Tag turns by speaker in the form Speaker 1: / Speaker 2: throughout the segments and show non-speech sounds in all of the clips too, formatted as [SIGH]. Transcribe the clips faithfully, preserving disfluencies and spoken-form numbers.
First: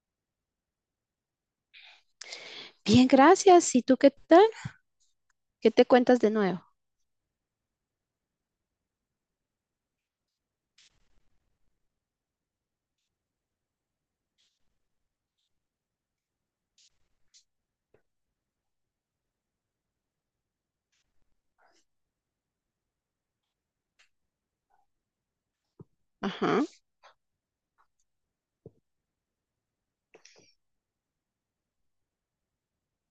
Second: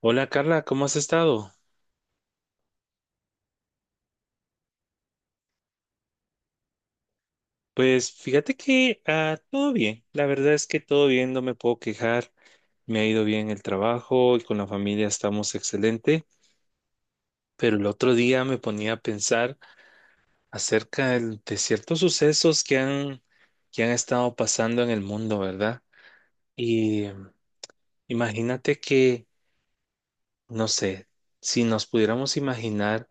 Speaker 1: Hola Carla, ¿cómo has estado?
Speaker 2: Bien, gracias. ¿Y tú qué tal? ¿Qué te cuentas de nuevo?
Speaker 1: Pues fíjate que ah, todo bien, la verdad es que todo bien, no me puedo quejar, me ha ido bien el trabajo y con la familia estamos excelente, pero el otro día me ponía a pensar acerca del- de ciertos sucesos que han, que han estado pasando en el mundo, ¿verdad?
Speaker 2: Ajá,
Speaker 1: Y eh, imagínate que, no sé, si nos pudiéramos imaginar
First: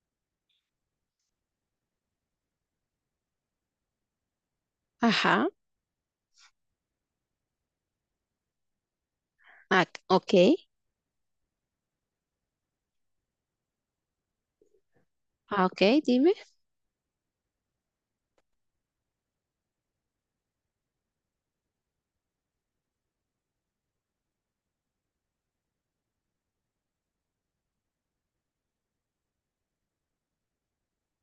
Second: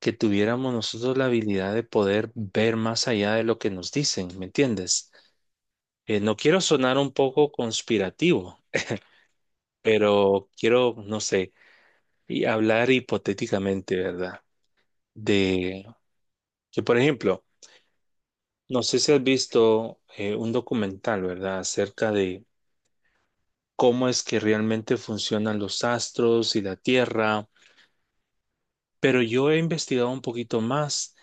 Speaker 1: que tuviéramos nosotros la habilidad de poder ver más allá de lo que nos dicen, ¿me entiendes?
Speaker 2: ajá,
Speaker 1: Eh, no quiero sonar un poco conspirativo,
Speaker 2: ah, ok,
Speaker 1: pero quiero, no sé, y hablar hipotéticamente, ¿verdad?
Speaker 2: ah,
Speaker 1: De
Speaker 2: ok, dime.
Speaker 1: que, por ejemplo, no sé si has visto eh, un documental, ¿verdad? Acerca de cómo es que realmente funcionan los astros y la Tierra. Pero yo he investigado un poquito más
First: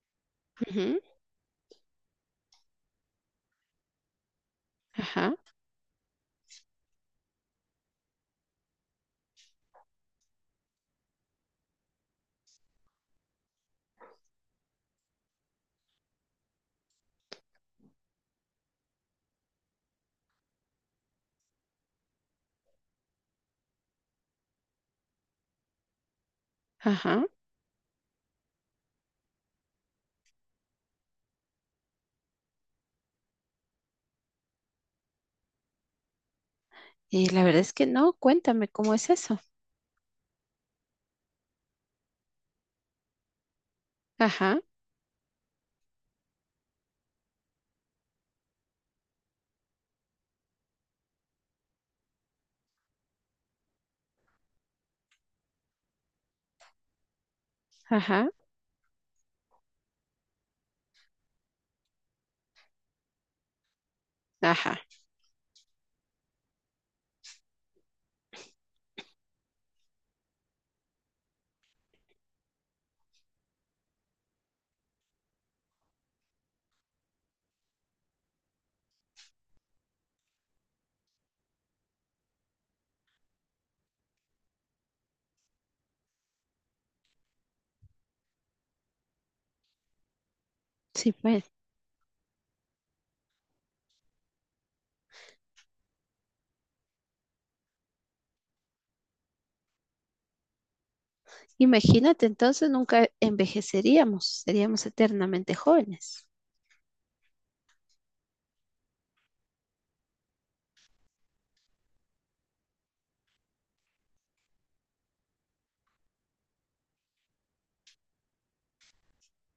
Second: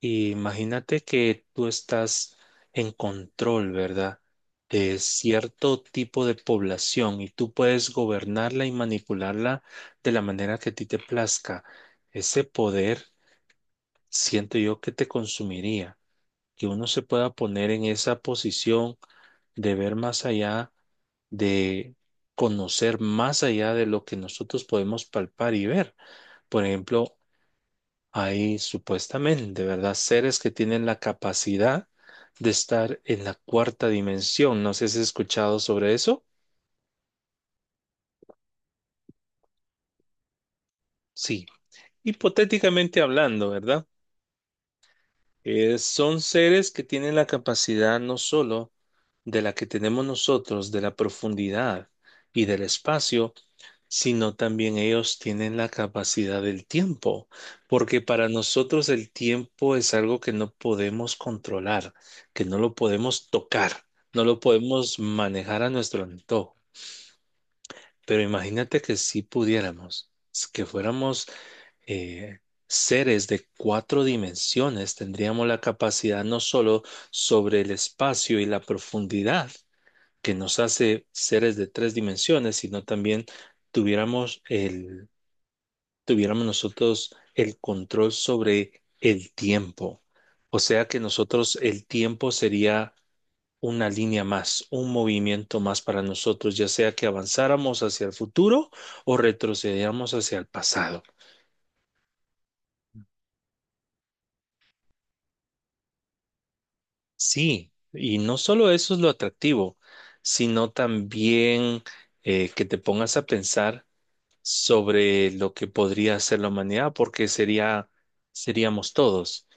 Speaker 1: y imagínate
Speaker 2: Ujú,
Speaker 1: que tú estás en control, ¿verdad? De
Speaker 2: ajá,
Speaker 1: cierto tipo de población y tú puedes gobernarla y manipularla de la manera que a ti te plazca. Ese poder siento yo que te consumiría, que uno se pueda poner en esa posición de ver más allá, de conocer más allá de lo que nosotros podemos palpar y ver. Por ejemplo,
Speaker 2: ajá.
Speaker 1: hay supuestamente, ¿verdad? Seres que tienen la capacidad de estar en la cuarta dimensión. No sé si has escuchado sobre eso.
Speaker 2: Y la verdad es que no, cuéntame cómo es eso.
Speaker 1: Sí, hipotéticamente hablando, ¿verdad?
Speaker 2: Ajá,
Speaker 1: Eh, son seres que tienen la capacidad no solo de la que tenemos nosotros, de la profundidad y del espacio, sino también ellos tienen la capacidad del tiempo, porque para
Speaker 2: ajá,
Speaker 1: nosotros el tiempo es algo que no podemos controlar, que no lo podemos tocar, no lo
Speaker 2: ajá.
Speaker 1: podemos manejar a nuestro antojo. Pero imagínate que si pudiéramos, s- que fuéramos eh, seres de cuatro dimensiones, tendríamos la capacidad no solo sobre el espacio y la profundidad que nos hace seres de tres dimensiones, sino también tuviéramos el tuviéramos nosotros el control sobre el tiempo. O sea que
Speaker 2: Sí, pues.
Speaker 1: nosotros el tiempo sería una línea más, un movimiento más para nosotros, ya sea que avanzáramos hacia el futuro o retrocediéramos hacia el pasado.
Speaker 2: Imagínate, entonces nunca envejeceríamos, seríamos eternamente jóvenes.
Speaker 1: Sí, y no solo eso es lo atractivo, sino también eh, que te pongas a pensar sobre lo que podría hacer la humanidad, porque sería, seríamos todos.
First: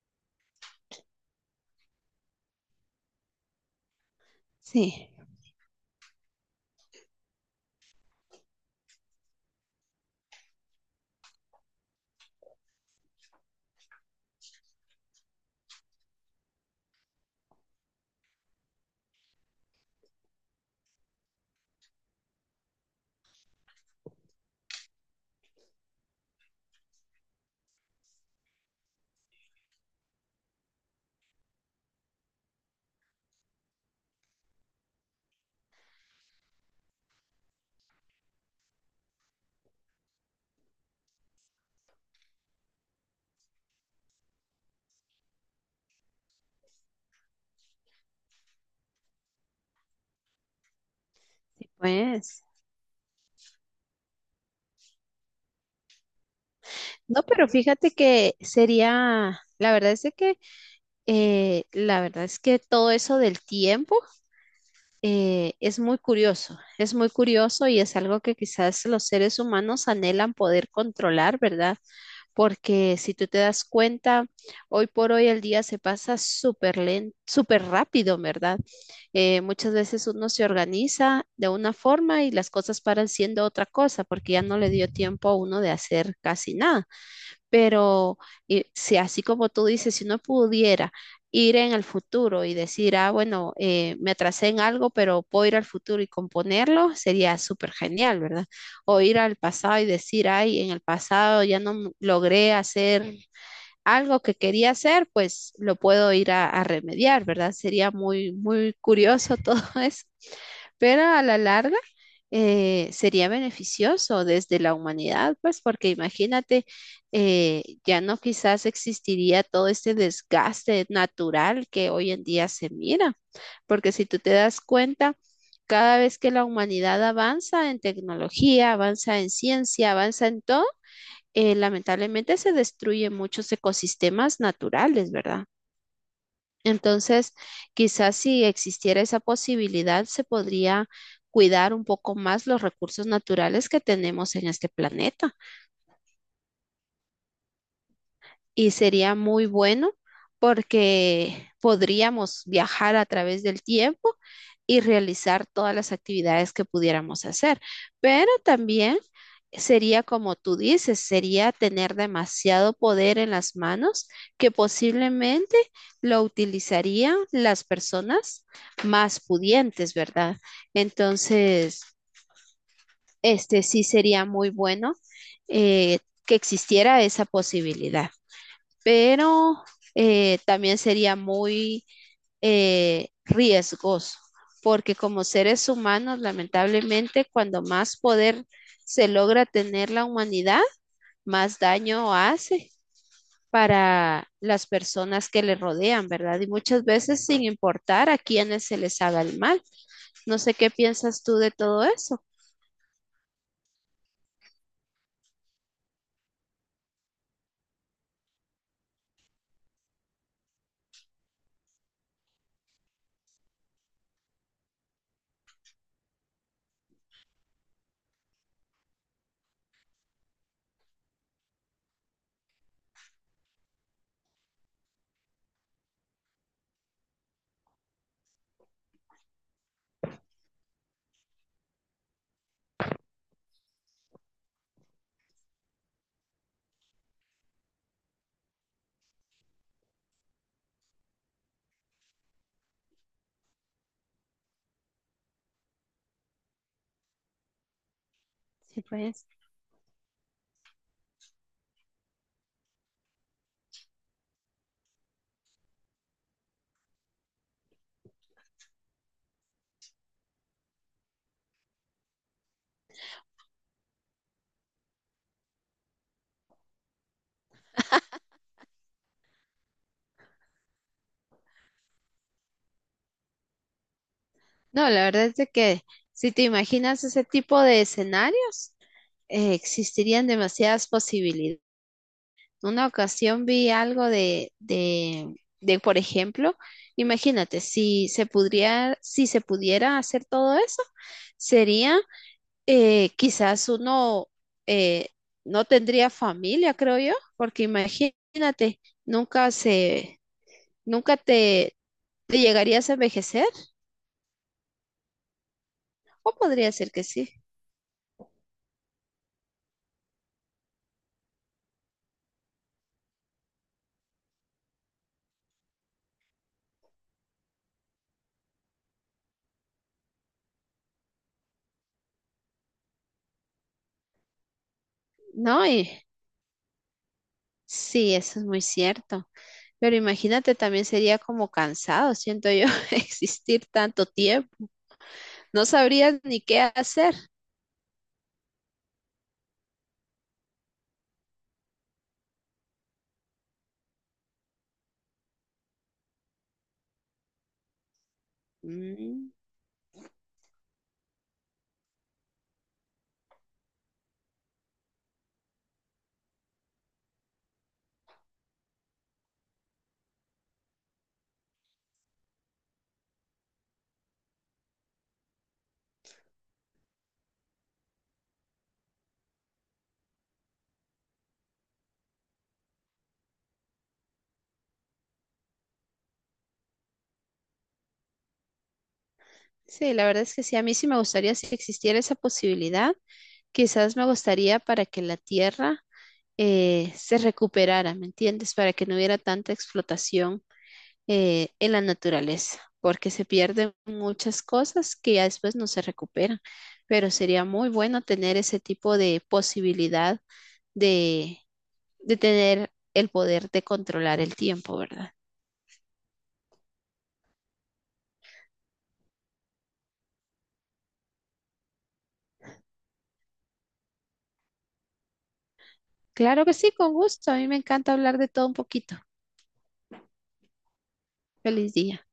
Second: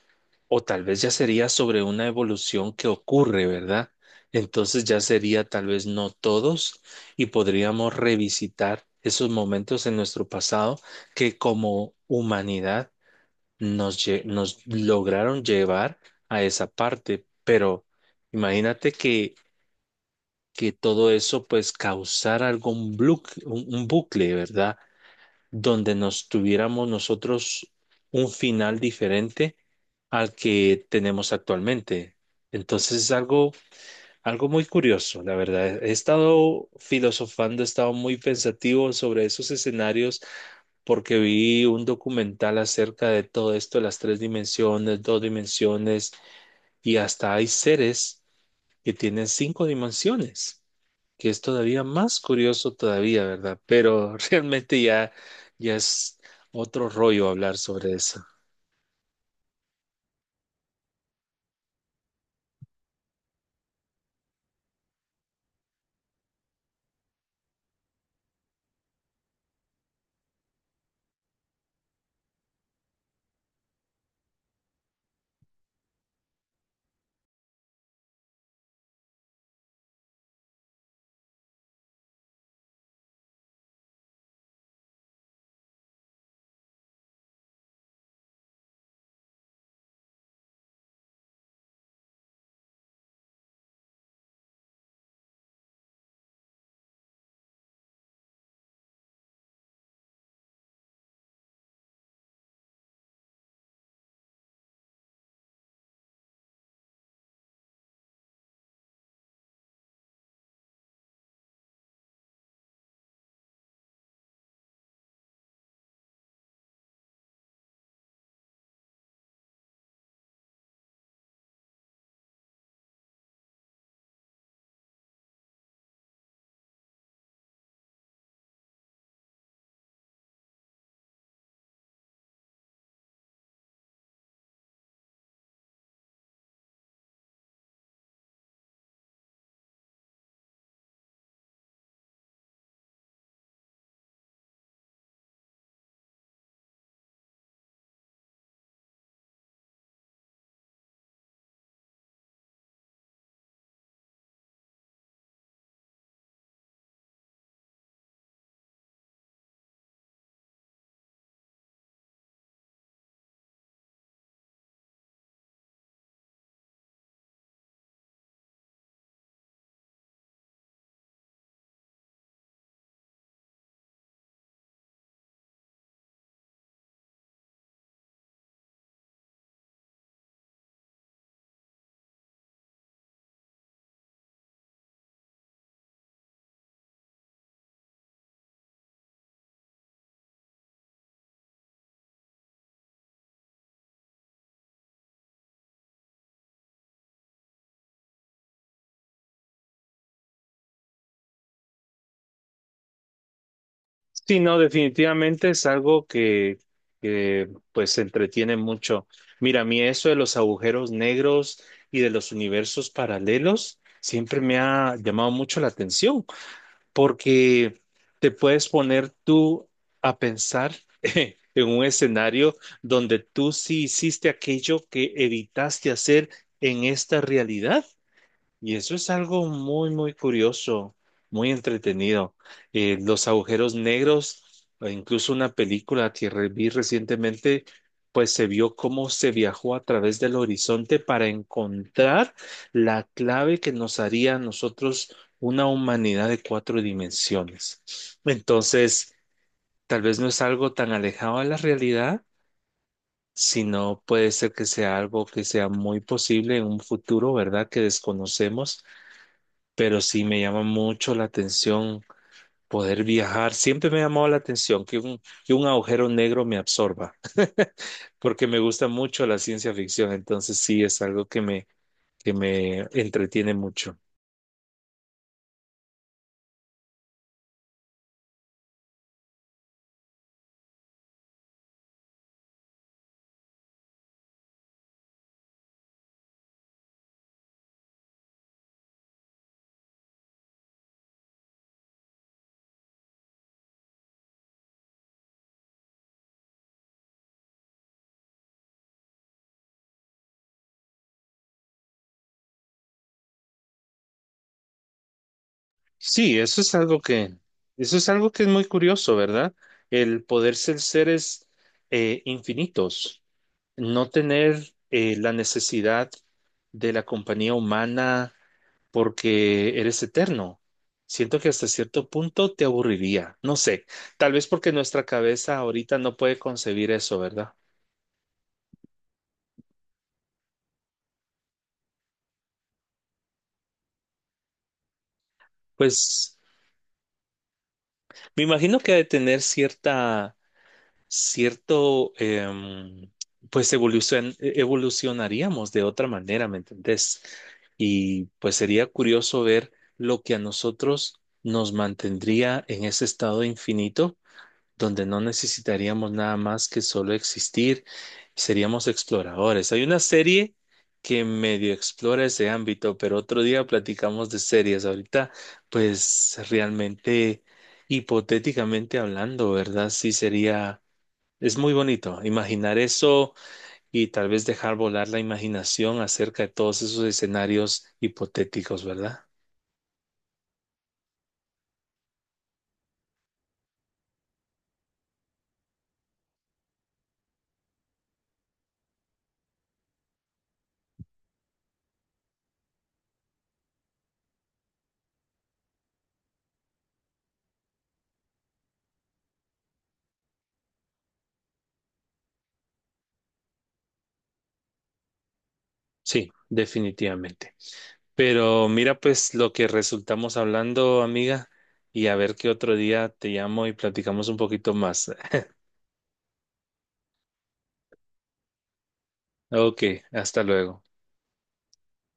Speaker 1: O tal vez ya sería sobre una evolución que ocurre, ¿verdad? Entonces ya
Speaker 2: Sí,
Speaker 1: sería tal vez no todos y podríamos revisitar esos momentos en nuestro pasado que como humanidad nos, lle- nos lograron llevar a esa parte. Pero imagínate que, que todo eso pues causara algún blu- un un bucle, ¿verdad? Donde nos tuviéramos nosotros un final diferente al que tenemos actualmente. Entonces es algo, algo muy curioso, la verdad. He estado filosofando, he estado muy pensativo sobre esos escenarios porque vi un documental acerca de todo esto, las tres dimensiones, dos dimensiones, y hasta hay seres que tiene cinco dimensiones, que es todavía más
Speaker 2: pues.
Speaker 1: curioso todavía, ¿verdad? Pero [LAUGHS] realmente ya, ya es otro
Speaker 2: No,
Speaker 1: rollo
Speaker 2: pero
Speaker 1: hablar
Speaker 2: fíjate
Speaker 1: sobre eso.
Speaker 2: que sería, la verdad es de que, eh, la verdad es que todo eso del tiempo. eh, es muy curioso, es muy curioso y es algo que quizás los seres humanos anhelan poder controlar, ¿verdad? Porque si tú te das cuenta, hoy por hoy el día se pasa súper lento, súper rápido, ¿verdad? Eh, muchas veces uno se organiza de una forma y las cosas paran siendo otra cosa porque ya no le dio tiempo a uno de hacer casi nada. Pero eh, si así como tú dices, si uno pudiera ir en el futuro y decir, ah, bueno, eh, me atrasé en algo, pero puedo ir al futuro y componerlo, sería súper genial, ¿verdad? O ir al pasado y decir, ay, en el pasado ya no m- logré hacer algo que quería hacer, pues lo puedo ir a, a remediar, ¿verdad? Sería muy, muy curioso todo [LAUGHS] eso, pero a la larga eh, sería beneficioso desde la humanidad, pues porque imagínate, eh, ya no quizás existiría todo este desgaste natural que hoy en día se mira, porque si tú te das cuenta, cada vez que la humanidad avanza en tecnología, avanza en ciencia, avanza en todo, eh, lamentablemente se destruyen muchos ecosistemas naturales, ¿verdad? Entonces, quizás si existiera esa posibilidad, se podría cuidar un poco más los recursos naturales que tenemos en este planeta. Y sería muy bueno porque podríamos viajar a través del tiempo y realizar todas las actividades que pudiéramos hacer, pero también sería como tú dices, sería tener demasiado poder en las manos que posiblemente lo utilizarían las personas más pudientes, ¿verdad? Entonces, este sí sería muy bueno eh, que existiera esa posibilidad, pero eh, también sería muy eh, riesgoso, porque como seres humanos, lamentablemente, cuando más poder se logra tener la humanidad, más daño hace para las personas que le rodean, ¿verdad? Y muchas veces sin importar a quiénes se les haga el mal. No sé qué piensas tú de todo eso.
Speaker 1: Sí, no, definitivamente es algo que, que pues entretiene mucho. Mira, a mí eso de los agujeros negros y de los universos paralelos siempre me ha llamado mucho la atención, porque te puedes poner tú a pensar [LAUGHS] en un escenario donde tú sí hiciste aquello que evitaste hacer en esta realidad. Y eso es algo muy, muy curioso, muy entretenido. Eh, los agujeros negros, e incluso una película que re- vi recientemente, pues se vio cómo se viajó a través del horizonte para encontrar la clave que nos haría a nosotros una humanidad de cuatro dimensiones.
Speaker 2: Sí,
Speaker 1: Entonces,
Speaker 2: pues.
Speaker 1: tal vez no es algo tan alejado de la realidad, sino puede ser que sea algo que sea muy posible en un futuro, ¿verdad? Que desconocemos, pero sí me llama mucho la atención poder viajar. Siempre me ha llamado la atención que un, que un agujero negro me absorba, [LAUGHS] porque me gusta mucho la ciencia ficción, entonces sí es algo que me, que me entretiene mucho.
Speaker 2: No, la verdad es de que si te imaginas ese tipo de escenarios, eh, existirían demasiadas posibilidades. Una ocasión vi algo de, de, de, por ejemplo, imagínate, si se pudiera, si se pudiera hacer todo eso, sería eh, quizás uno eh, no tendría familia, creo yo, porque imagínate, nunca se, nunca te, te llegarías a envejecer,
Speaker 1: Sí,
Speaker 2: o
Speaker 1: eso es
Speaker 2: podría ser
Speaker 1: algo
Speaker 2: que sí.
Speaker 1: que, eso es algo que es muy curioso, ¿verdad? El poder ser seres eh, infinitos, no tener eh, la necesidad de la compañía humana porque eres eterno. Siento que hasta cierto punto te aburriría. No sé, tal vez porque nuestra cabeza
Speaker 2: No,
Speaker 1: ahorita
Speaker 2: y
Speaker 1: no puede concebir eso, ¿verdad?
Speaker 2: sí, eso es muy cierto. Pero imagínate, también sería como cansado, siento yo, [LAUGHS] existir tanto tiempo. No sabrías
Speaker 1: Pues
Speaker 2: ni qué hacer.
Speaker 1: me imagino que ha de tener cierta, cierto, em, pues evolucion- evolucionaríamos de otra manera, ¿me entendés? Y pues sería
Speaker 2: Mm,
Speaker 1: curioso ver lo que a nosotros nos mantendría en ese estado infinito donde no necesitaríamos nada más que solo existir, seríamos exploradores. Hay una serie que medio explora ese ámbito, pero otro día platicamos de series. Ahorita, pues realmente, hipotéticamente hablando, ¿verdad? Sí sería, es muy bonito imaginar eso y tal vez dejar volar la imaginación acerca de todos esos escenarios hipotéticos, ¿verdad?
Speaker 2: sí, la verdad es que sí, a mí sí me gustaría si existiera esa posibilidad. Quizás me gustaría para que la tierra eh, se recuperara, ¿me entiendes? Para que no hubiera tanta explotación eh, en la naturaleza, porque se pierden muchas cosas que ya después no se recuperan. Pero sería muy bueno tener ese tipo de posibilidad de tener el poder de controlar el tiempo, ¿verdad?
Speaker 1: Sí, definitivamente. Pero mira pues lo que resultamos hablando, amiga, y a ver qué otro día te llamo y platicamos un poquito más. [LAUGHS]
Speaker 2: Claro que sí, con gusto. A mí me encanta hablar de todo un poquito.
Speaker 1: Ok, hasta luego.
Speaker 2: Feliz día.